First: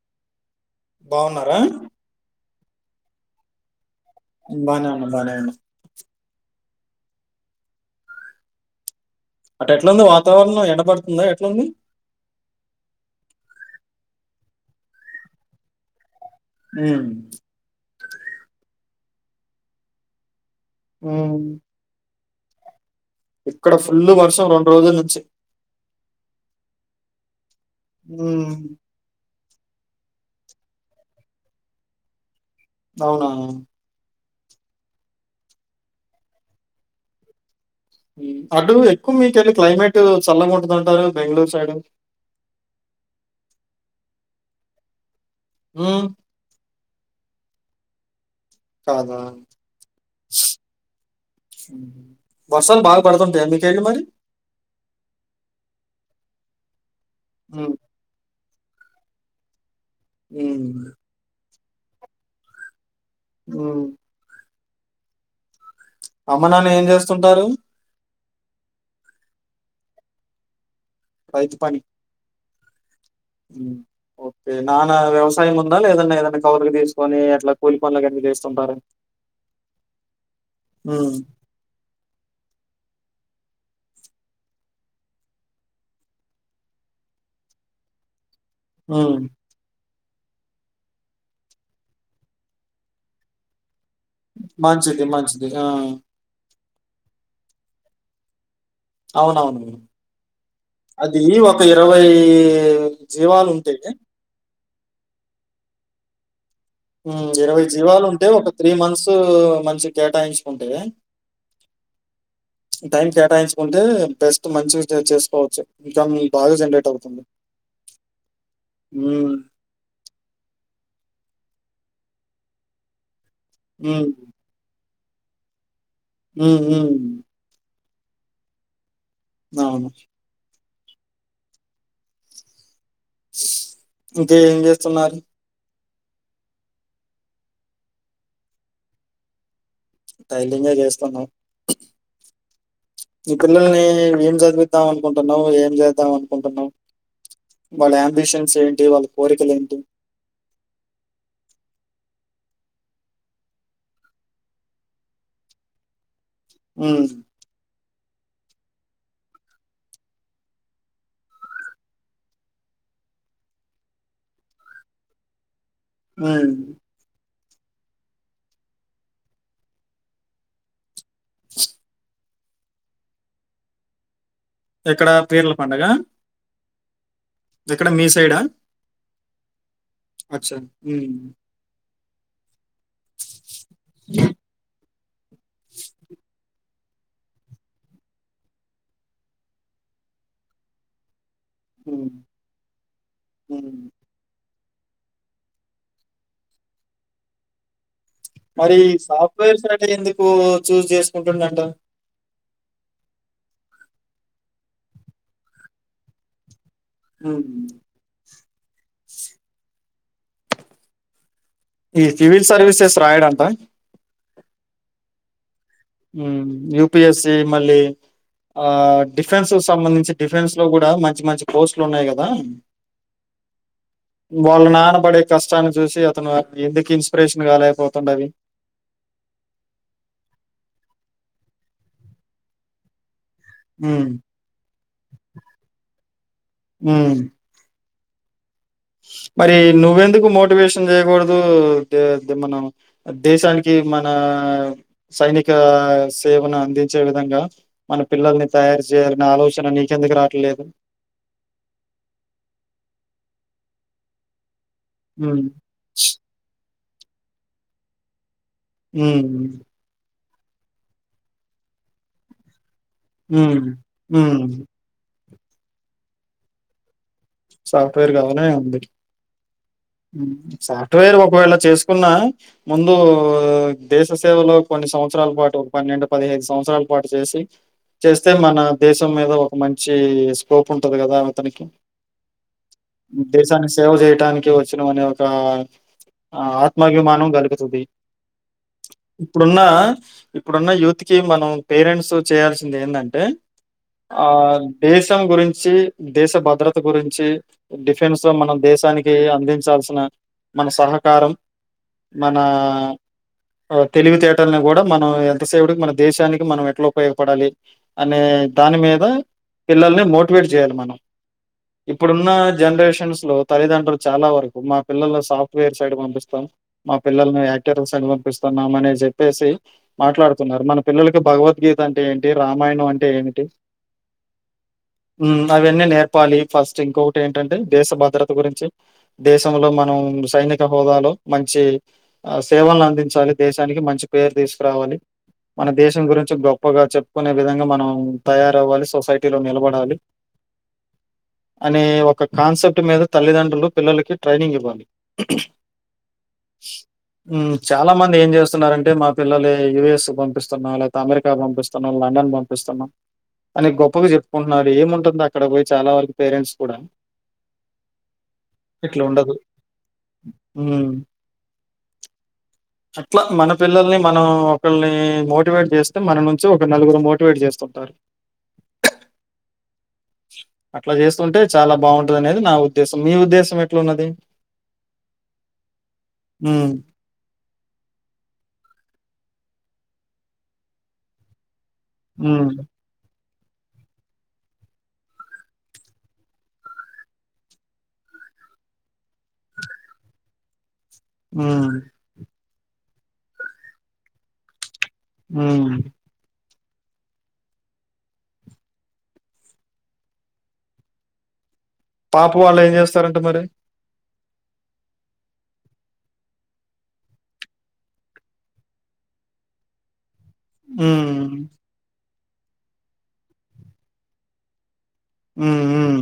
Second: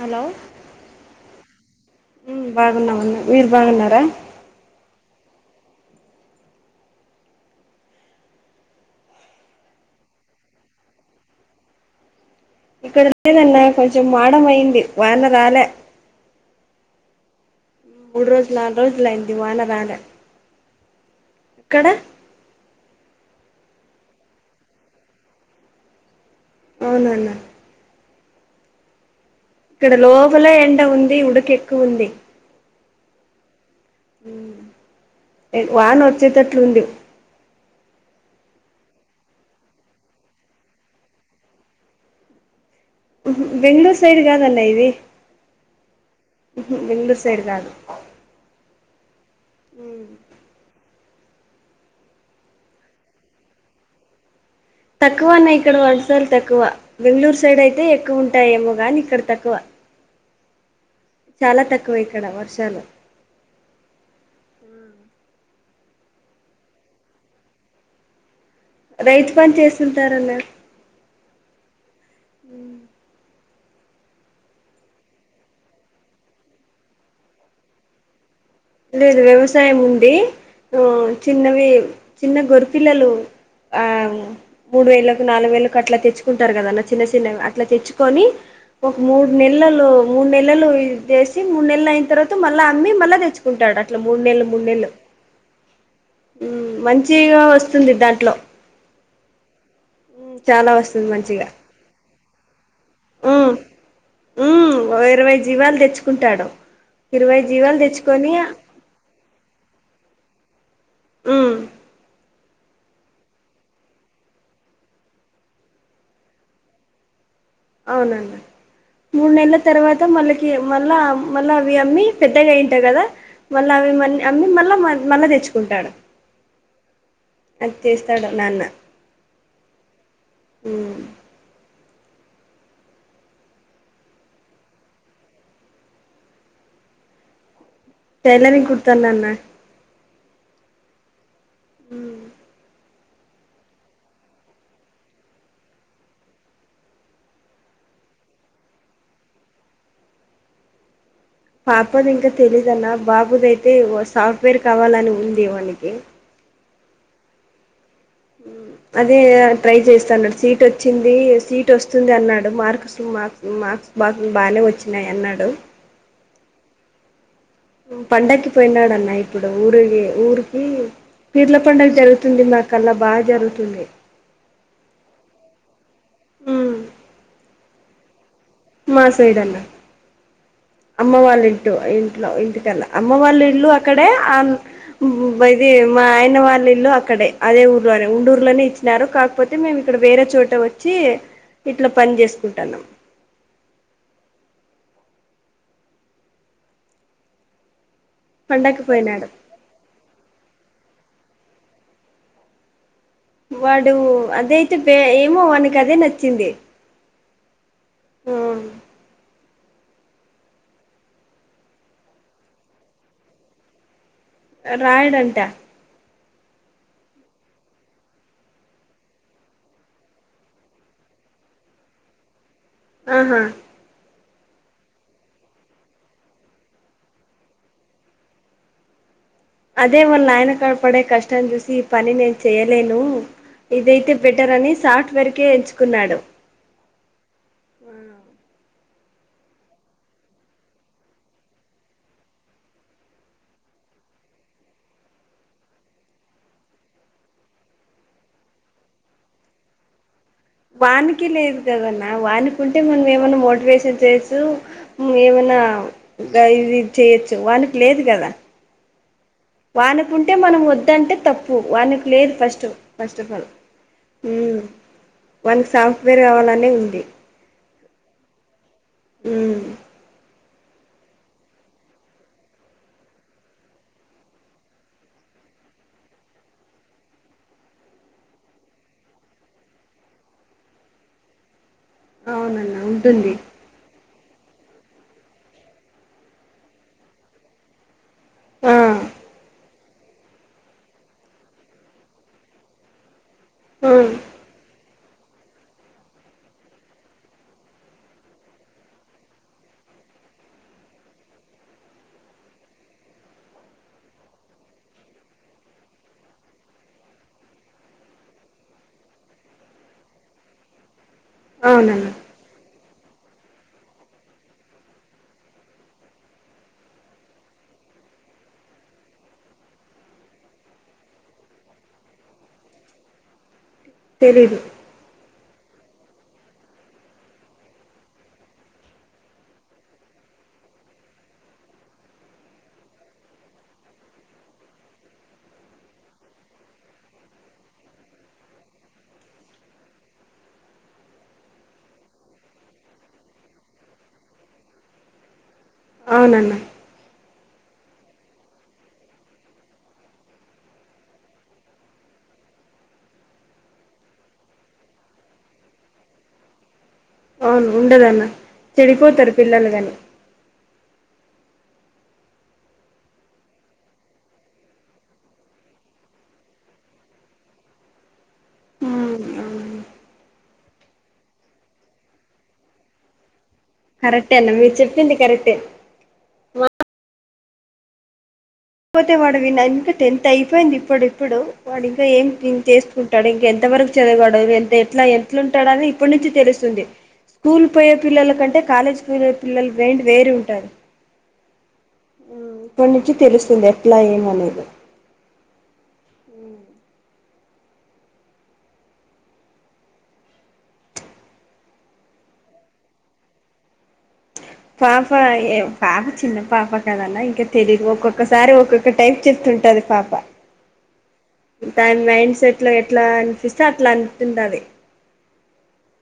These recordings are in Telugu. హలో బావున్నారా ఉమ్ బాగున్నాం అండి మీర్ బాగున్నారా బానే వున్న బానే వున్న అటు ఎట్లాంది వాతావరణం ఎండ పడుతుందా ఎట్లుంది. ఇక్కడ లేదన్నా కొంచెం మాడం అయ్యింది వాన రాలే ఊ మూడు రోజులు నాలుగు రోజులయ్యింది వాన రాలా ఊమ్ ఇక్కడ ఫుల్లు వర్షం రెండు రోజుల నించి అవునా అన్న ఊ ఇక్కడ లోపలే ఎండ ఉంది ఉడుకెక్కువ ఉంది అవునా ఉమ్ ఏ వానొచ్చేతట్లుంది ఊ అటు ఎక్కువ మీకెల్లి క్లైమేటు చల్లంగుంటదంటారు బెంగళూరు సైడు [inaudible] ఊహూ బెంగుళూర్ సైడ్ గాదన్నా ఇది హ్మ్. ఊహూ బెంగుళూర్ తేడు గాదు కాదా ఊ వర్షాలు బాగా పడతుంటయా మీకేడి మరి తక్కువ అన్నా ఇక్కడ వర్షాలు తక్కువ బెంగుళూరు సైడ్ హ్మ్. అయితే ఎక్కువ ఉంటాయేమో గానీ ఇక్కడ తక్కువ [unintelligible] చాలా తక్కువ ఇక్కడ వర్షాలు ఊ అమ్మ నాన్న ఏం చేస్తుంటారు రైతు పని చేస్తుంటారన్న రైతు పని ఉమ్ ఓకే నాన్న వ్యవసాయం ఉందా లేదన్నా ఏదన్నా కౌలుకు తీసుకొని అట్లా కూలి పనులకు [inaudible] చేస్ లేదు వ్యవసాయం ఉండి ఆ హ్మ్. చిన్నవి చిన్న గొరిపిల్లలు ఆ మూడు వేలకు నాలుగు వేలకు అట్లా తెచ్చుకుంటారు కదన్నా చిన్న చిన్నవి అట్లా తెచ్చుకొని ఒక హ్మ్. మూడు నెల్లలో మూడు నెలలు ఇది చేేసి మూడు నెల్లు అయిన తర్వాత మళ్ళా అమ్మి మళ్ళా తెచ్చు ట్ల మూడు నెల్లు మూడు నెల్లు మంచిది మంచిది. ఆ! మంచిగా వస్తుంది దాంట్లో అవునవును చాలా వస్తుంది అది మంచిగా ఒక ఇరవై ఈ జీవాలు ఉంటాయి ఓ ఇరవై జీవాలు తెచ్చుకుంటాడు ఉమ్ ఇరవై జీవాలు ఉంటే ఒక త్రీ మంత్స్ మంచిగ కేటాయించుకుంటే ఊ టైం కేటాయించుకుంటే బెస్ట్ మంచిగ చ చేసుకోవచ్చు ఇన్కామీ బాగా జనరేట్ అవుతుంది అవునన్న మూడు హ్మ్. నెలల తర్వాత మళ్ళకి మళ్ళా మళ్ళా వి అమ్మి పెద్దగా అయింటాయి కదా మళ్ళా అవి హ్మ్. మల్ అమ్మి మళ్ళా మళ్ళా తెచ్చుకుంటాడు ఊ ఉమ్ అది చేస్తాడు నాన్న అవును ఊ ఇంక ఏం చేస్తున్నారు టైలరింగ్ కుడతానన్నా టైలరింగే చేస్తున్నావ్ హ్మ్ ఈ పిల్లల్ని ఏం చదివిద్దాం అనుకుంటున్నావు ఏం చేద్దాం అనుకుంటున్నావు వాళ్ళ అంబిషన్స్ ఏంటి వాళ్ళ కోరికలు ఏంటి పాపది ఇంకా తెలీదన్న బాబుదైతే సాఫ్ట్వేర్ కావాలని ఉంది వానికి హ్మ్ హ్మ్. అదే ట్రై చేస్తాన్నాడు సీట్ వచ్చింది సీట్ వస్తుంది అన్నాడు మార్క్స్ మక్ మ బా బానే వచ్చినాయి అన్నాడు హ్మ్ పండగకి పోయినాడన్న ఇప్పుడు ఊరికి ఊరికి పీర్ల పండుగ జరుగుతు తుంది నాకల్లా బా జరుగుతుంది ఎక్కడా పీర్ల పండుగ ఎక్కడ మీ సైడా మా సైడన్న అచ్చా! హ్మ్. అమ్మ వాళ్ళ ఇట్ ఇంట్లో ఇంటికెళ్ళ అమ్మ వాళ్ళు ఇల్లు అక్కడే ఇది మా ఆయన వాళ్ళ ఇల్లు అ అక్కడే అదే ఊర్లోనే ఉండూర్లోనే ఇచ్చినారు కాకపోతే మేము ఇక్కడ వేరే చోట వచ్చి ఇట్లా హ్మ్. పని చేసుకుంటాన్నాం హ్మ్. మరి పండక్కి పోయినాడు సాఫ్ట్వేర్స్ సైడే ఎందుకు చూజ్ చేసుకుంటుందంట వాడు అదయితే ఏమో వానికి అదే నచ్చింది హ్మ్ ఆ ఈ సివిల్ సర్వీసెస్ రాయడంట రాయడంటా హ్మ్ యుపిఎస్సి మళ్ళీ ఆ డిఫెన్స్ సంబంధించి డిఫెన్స్ లో కూడా మంచి మంచి పోస్ట్లు ఉన్నాయి కదా ఆహా వాళ్ళ నానబడే కష్టాన్ని చూసి అతను ఎందుకు ఇన్స్పిరేషన్ కాలేకపోతుండ అవి అదే వాళ్ళ ఆయన కనపడే కష్టాన్ని చూసి ఈ పని నేను చెయ్యలేను హ్మ్. ఇదైతే బెటర్ అని సాఫ్ట్వేర్కే ఎంచుకున్నాడు హ్మ్ ఆ మరి నువ్వెందుకు మోటివేషన్ చేయకూడదు ది మనం దేశానికి మన సైనిక సేవను అందించే విధంగా మన పిల్లల్ని తయారు సేయాలనే ఆలోచన నీకు ఎందుకు రా వానికి లేదు కదన్న వానికి ఉంటే మనం ఏమన్నా మోటివేషన్ చేయోచ్చు హ్మ్. ఏమన్నా గా ఇది చేయొచ్చు వానికి లేదు కదా హ్మ్ ఉంటే మనం వద్దంటే తప్పు వానికి లేదు ఫస్ట్ ఫస్ట్ ఆఫ్ ఆల్ హ్మ్ వాళ్ళకి సాఫ్ట్వేర్ కావాలనే ఉంది సాఫ్ట్వేర్ కావాలనే ఉంది ఉమ్ హ్మ్ సాఫ్ట్వేర్ ఒకవేళ చేసుకున్న ముందు దేశ సేవలో కొన్ని సంవత్సరాల పాటు ఒక పన్నెండు పదిహైదు సంవత్సరాల పాటు చేసి చేస్తే మన దేశం మీద ఒక మంచి స్కోప్ ఉంటది కదా అతనికి అవునన్నా ఉంటుంది దేశానికి సేవ చేయడానికి వచ్చినవనిఅనే ఒక ఆత్మాభిమానం కలుగుతుంది ఆ ఇప్పుడున్న ఇప్పుడున్న యూత్ కి మనం పేరెంట్స్ చేయాల్సింది ఏంటంటే ఆ దేశాలు గురించి దేశ భద్రత గురించి డిఫెన్స్ లో మనం దేశానికి అందించాల్సిన మన సహకారం మనా తెలివితేటలని కూడా మనం ఎంతసేపటికి మన దేశానికి మనం ఎట్లా ఉపయోగపడాలి అనే దాని మీద పిల్లల్ని మోటివేట్ చేయాలి మనం అవునన్నా ఇప్పుడున్న జనరేషన్ లో తల్లిదండులు చాల వరకు మా పిల్లల సాఫ్ట్వేర్ సైడ్ పంపిస్తాం మా పిల్లల్ని యాక్టర్స్ పంపిస్తున్నాం అని చెప్పేసి మాట్లాడుతున్నారు మన పిల్లలకి భగవద్గీత అంటే ఏంటి రామాయణం అంటే ఇంకా ఏంటి తెలీదు ఉ అవిన్నే నే చెప్పాలి ఫస్ట్ ఇంకొకటి ఏంటంటే దేశ భద్రత గురించి దేశంలో మనం సైనిక హోదాలో మంచి ఆ సేవలను అందించాలి దేశానికి మంచి పేరు తీసుకురావాలి మన దేశం గురించి గొప్పగా చెప్పుకునే విధంగా మనం తయారవ్వాలి సొసైటీలో నిలబడాలి అనే ఒక కాన్సెప్ట్ మీద తల్లిదండ్రులు పిల్లలకి ట్రైనింగ్ ఇవ్వాలి అవునన్న చాలా మంది ఏం చేస్తున్నారంటే మా పిల్లలు యయుఎస్ పంపిస్తున్నా లేకపోతే అమెరికా పంపిస్తున్నా లండ్ లండన్ పంపిస్తున్నాం అని గొప్పగా చెప్పుకుంటున్నాడు ఏముంటుంది అక్కడ పోయి చాలా వరకు పేరెంట్స్ కూడా అవును ఉండదన్న ఇట్లా చెడిపోతారు ఉండదు పిల్లలు గాని అట్లా మన పిల్లల్ని మనం ఒకరిని మోటివేట్ చేస్తే మన నుంచి ఒక నలుగురు మోటివేట్ చేస్తుంటారు అట్లా చేస్తుంటే చాలా బాగుంటది అనేది నా ఉద్దేశం మీ ఉద్దేశం ఏ కరెక్టే అన్న మీరు చెప్పింది కరెక్టే హ్మ్. లేకపోతే వాడు వి ఇంకా టెన్త్ అయిపోయింది ఇప్పుడుప్పుడు వాడు ఇంకా ఏం హ్మ్. థింక్ చేస్తూ టడు ఇంక ఎంత వరకు చదగడు ఎ ఎట్లా ఎట్లుంటాడుని ఇప్పటి నుంచి తెలుస్తుంది స్కూల్ పోయే పిల్లల కంటే కాలేజ్ పోయే పిల్లల వైండ్ వేరే ఉంటాది ఆ ఇప్పటి నుంచి తెలుస్తుంది ఎట్లా ఏమనేది ఉ పాప వాళ్ళు ఏం చేస్తారంటే మారే పాప ఏ పాప చిన్న పాప కదన్నా ఇంకా తెలీయదు ఒక్కొక్కసారి ఒక్కొక్క టైప్ చెప్తు ఉంటది పాప హమ్ దాని మైండ్ సెట్ లో ఎట్లా అనిపిస్తే అట్లా అంటుంటాది ఉ ఉ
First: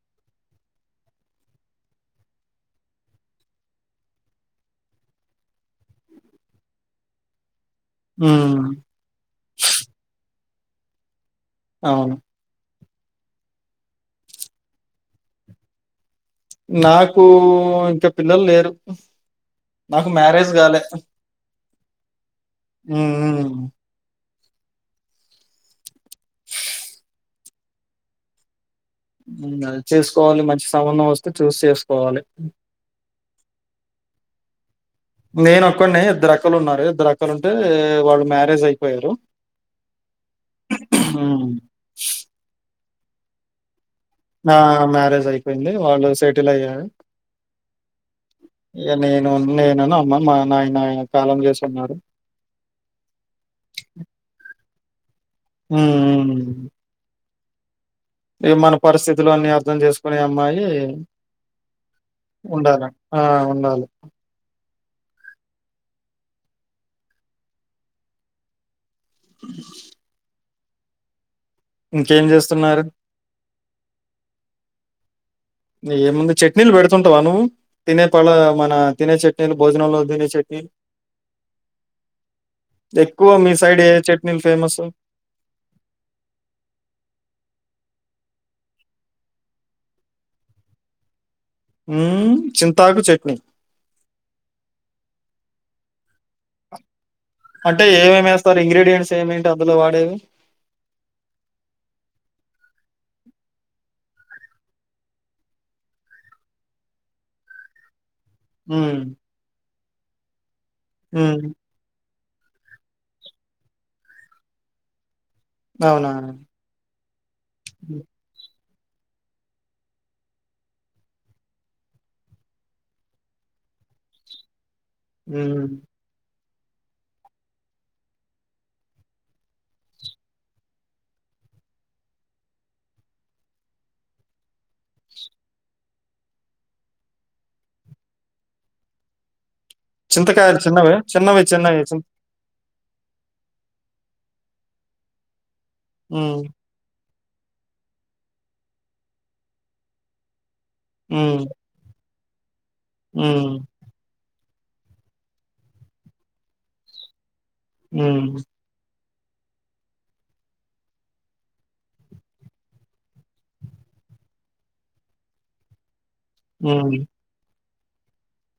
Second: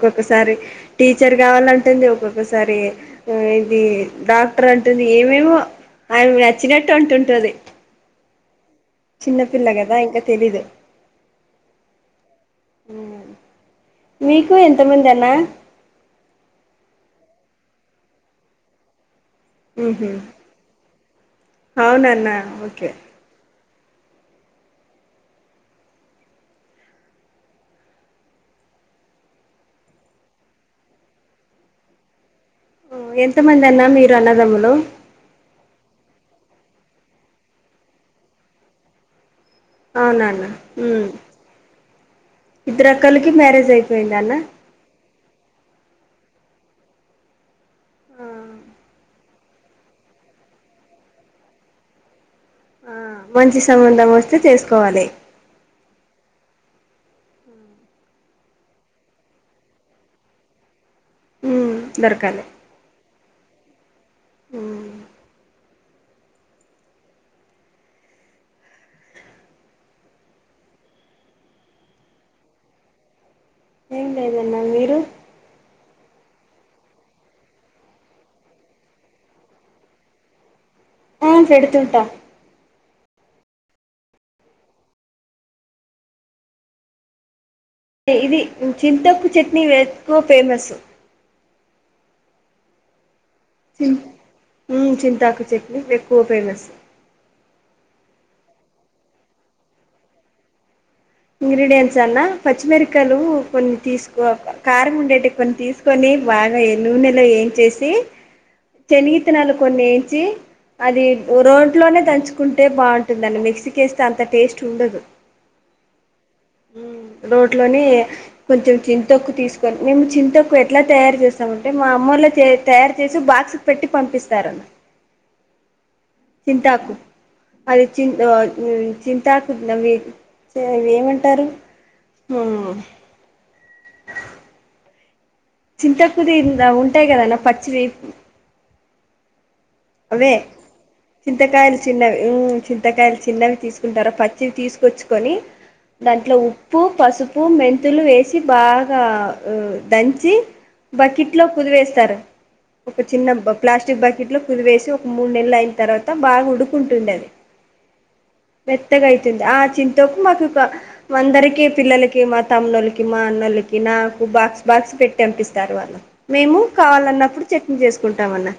ఒక్కొక్కసారి టీచర్ కావాలంటుంది ఒక్కొక్కసారి ఇది డాక్టర్ అంటుంది ఏమేమో ఆయన నచ్చినట్టు అంటుంటుంది ఆ చిన్నపిల్ల కదా ఇంకా తెలీదు అవును మీకు ఎంతమంది అన్నా నాకు ఇంకా పిల్లలు లేరు నాకు మ్యారేజ్ కాలే అవునన్నా మ్మ్ హ్మ్ అ చేసుకోవాలి మంచి సంబంధం వస్తే చూసి చేసుకోవాలి ఎంత మంది అన్న మీరు అన్నదమ్ములు నేనొక్కడినే ఇద్దరు అక్కలు ఉన్నారు ఇద్దరక్కలు ఉంటే వాళ్ళు మ్యారేజ్ అయిపోయారు అవునాన్న మ్మ్ హ్మ్. ఇద్దరు అక్కలికి మ్యారేజ్ అయి ఆ మ్యారేజ్ అయిపోయింది వాళ్ళు సెటిల్ అయ్యారు ఇగ నేను నేను ను అమ్మ మా నాయన కాలం చేసి ఉన్నారు ఆ మంచి సంబంధం వస్తే చేసుకోవాలి మ్మ్ హ్మ్ హ్ ఇగ మన పరిస్థితులు అన్నీ అర్థం చేసుకునే అమ్మాయి ఉమ్ దొరకాలి ఉండాల. ఆ ఉండాలి ఇంకేం చేస్తున్నారు ఏం లేదు అన్నా మీరు ఏముంది చట్నీలు పెడుతుంటావా నువ్వు తినే పళ్ళ మన తినే చట్నీలు భోజనంలో తినే చట్నీ ఆ పెడుతుంటా ఎక్కువ మీ సైడ్ ఏ చట్నీలు ఫేమస్ ఇది చింతొక్కు చట్నీ ఎక్కువ ఫేమస్ ఉమ్ చింతాకు చట్నీ హుమ్ ఊమ్ చింతాకు చెట్నీ అంటే ఏమేమి వేస్తారు ఇంగ్రీడియంట్స్ ఏమేంటి అందులో వాడేవి ఇంగ్రీడియంట్స్ అన్నా పచ్చిమిరక్కయలు కొన్ని తీసుకో కారం ఉండేటివి కొన్ని తీసుకొని, బాగా నూనెలో వేయించేసి హ్మ్. చెని గిత్తనాలు కొన్ని వేంచి అది హ్మ్. రోట్లోనే దంచు కుంటే బాగుంటుందని మిక్సీకి వేస్తే అంత టేస్ట్ ఉండదు అవునా? హ్మ్ రోట్లోనే హ్మ్. కొంచెం చింతొక్కు తీసుకొని మేము చింతొక్కు ఎట్లా తయారు చేస్తామంటే మా అమ్మ వాళ్ళే తె తయారు చేసి బా క్స్ పెట్టి పంపిస్తారు ఉమ్ చింతాకు అది చింత్ చింతాకునవి అవీ ఏమంటారు హ్మ్ చింతొక్కుది అవి ఉంటాయి కదన్న పచ్చివీ అవే చింతకాయలు చిన్నవా? చిన్నవి చింతకాయలు చి చిన్నవి ఉమ్ చిం తకాయలు చిన్నవి తీసుకుంటారాపచ్చిని తీసుకొచ్చుకొని దాంట్లో హ్మ్. ఉప్పు పసుపు ఉప్పు మెంతులు వేసి బాగా దంచి బకిట్ హ్మ్. లో పుదివేస్తారు ఒక చిన్న బ హ్మ్. ప్లాస్టిక్ బకెట్ లో కుదివేసి ఒక మూడు నెలలు అయిన తర్వాత బాగా ఉడుకుంటుంది అది ఉమ్ పెద్దగా అయితుంది ఆ చింతాకు మాకు అందరికి పిల్లలకి మా తమ్మునోళ్ళకి మా అన్నోళ్ళకి నా నాకు బాక్స్ బాక్స్ పెట్టి అంపిస్తారు వాళ్ళు మేము హ్మ్. కావాలన్నప్పుడు చట్ని చేసుకుంటాం అన్న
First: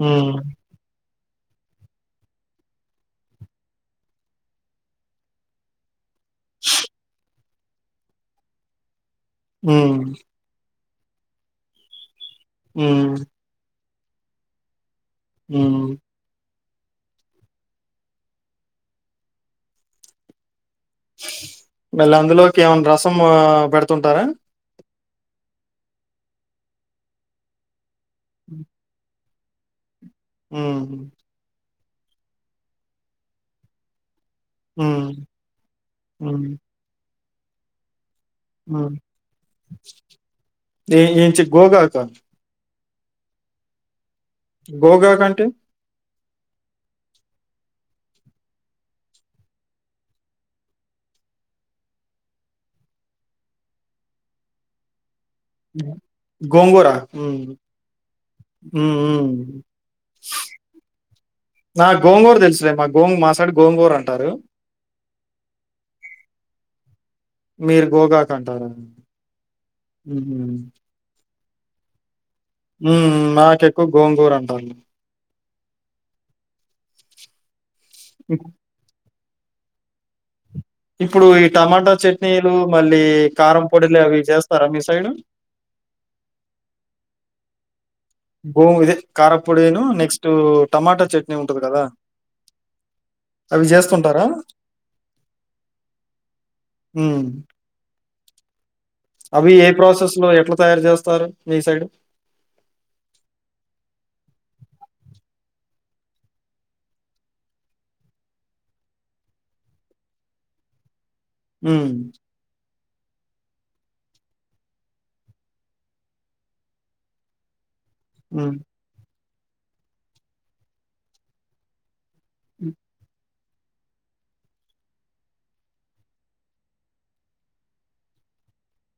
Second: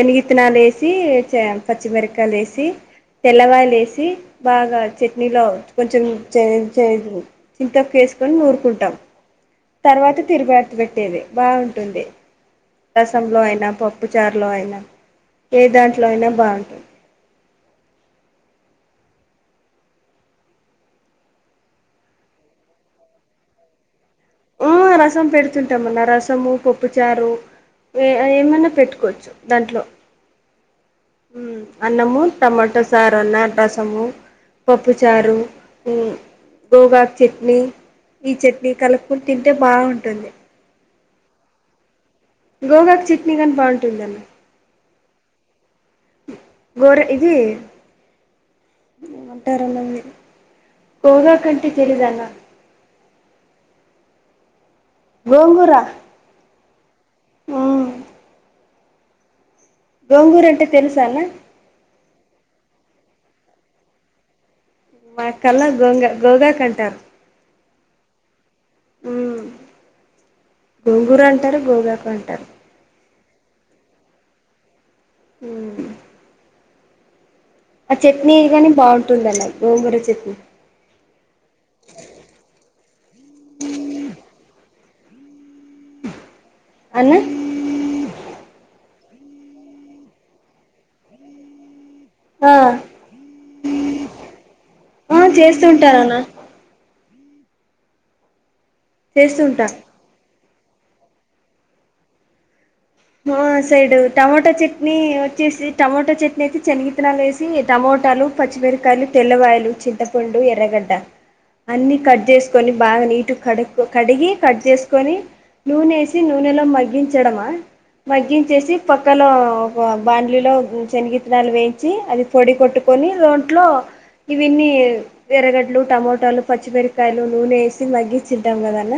హ్మ్. యేసి పచ్చిమిరకాయలు యేసి తెల్లవాయలు వేసి బాగా చట్నీలో కొంచెం చింతాకేసుకొని నూరుకుంటాం హ్మ్. తర్వాత తిరుప పెట్టేదే బాగుంటుంది హ్మ్. రసంలో అయినా పప్పు చారులో అయినా ఏ హ్మ్. దాంట్లో అయినా బాగుంటుంది మళ్ళ అందులోకి ఏమన్నా రసం పెడుతుంటారా ఆ రసం పెడుతుంటాం అన్న రసము పప్పుచారు ఏమన్నా పెట్టుకోవచ్చు దాంట్లో ఉమ్ మ్ అన్నము టమాటో సార్ అన్న రసము పప్పు హ్మ్. చారు హ్మ్. గోగాకు చట్నీ ఈ చట్నీ కలుపుకుం టే బాగుంటుంది ఎంచి గోగాకా గోగాకు చట్నీనీ గాని బాగుంటుందన్న గోగాకు అంటే గోరే ఇది ఏం అంటారన్న ఇది గోగా కంటే తెలీదన్న [inaudible] గోంగూర గోంగురా ఉమ్ మ్ ఉమ్ ఉమ్ గోంగూరు అంటే తెలుసాన్నా నా గోంగూర తెలుసులే మా గోంగ మాసైడ్ గోంగూరు అంటారు మాక్కల్లా గోంగ గోగాకంటారు మీరు గోగా కంటారా ఉహూ గోంగూర అంటారు గోగాకు అంటారు ఉమ్ మాకెక్కువ గోంగూర అంటాము లే ఉమ్ ఆ చట్నీ ఇప్- గాని బాగుంటుంది అన్న గోంగూర చట్నీ ఇప్పుడు ఈ టమాటా చట్నీలు మళ్ళీ కారం పొడిలు అవి చేస్తారా మీ సైడు [inaudible] అన్న భూ ఇదే కారంపొడిను నెక్స్ట్ టమాటా చట్నీ ఉంటది గదా ఆ అవి జేస్తుంటారా ఆ చేస్తుంటారన్న ఉమ్ అవి చేస్తుంటా ఏ ప్రాసెస్ లో ఎట్లా తయారు జేస్తారు మీ సైడ్ మా సైడు టమాటో చట్నీ వచ్చేసి టమోటా చట్నీ అయితే శనగిత్తనాలు వేసి టమోట టమాటాలు పచ్చమిరకాయలు తెల్లవాయిలు చింతపండు ఎర్రగడ్డ ఉమ్, అన్ని కట్ జేసుకొని బాగా నీటు కడు కడిగి కట్ చేసుకొని నూనెేసి నూనెలో మగ్గించడమా ఉమ్, మగ్గించేసి పక్కలో ఒక బాంలీలో శనగిత్తనాలు వేయించి అది పొడి కొట్టుకొని దోంట్లో ఇవిన్నీ ఎరగడ్డలు టమోటాలు పచ్చిమిరకాయలు నూనె యేసి మగ్గించి ఉంటాం గదన్న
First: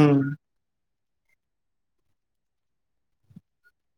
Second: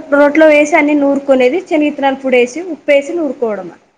ఉమ్. రోట్లో వేసి అన్ని నూరుకునేది శని తలు పుడేసి ఉప్పుేసి నూరుకోవడమా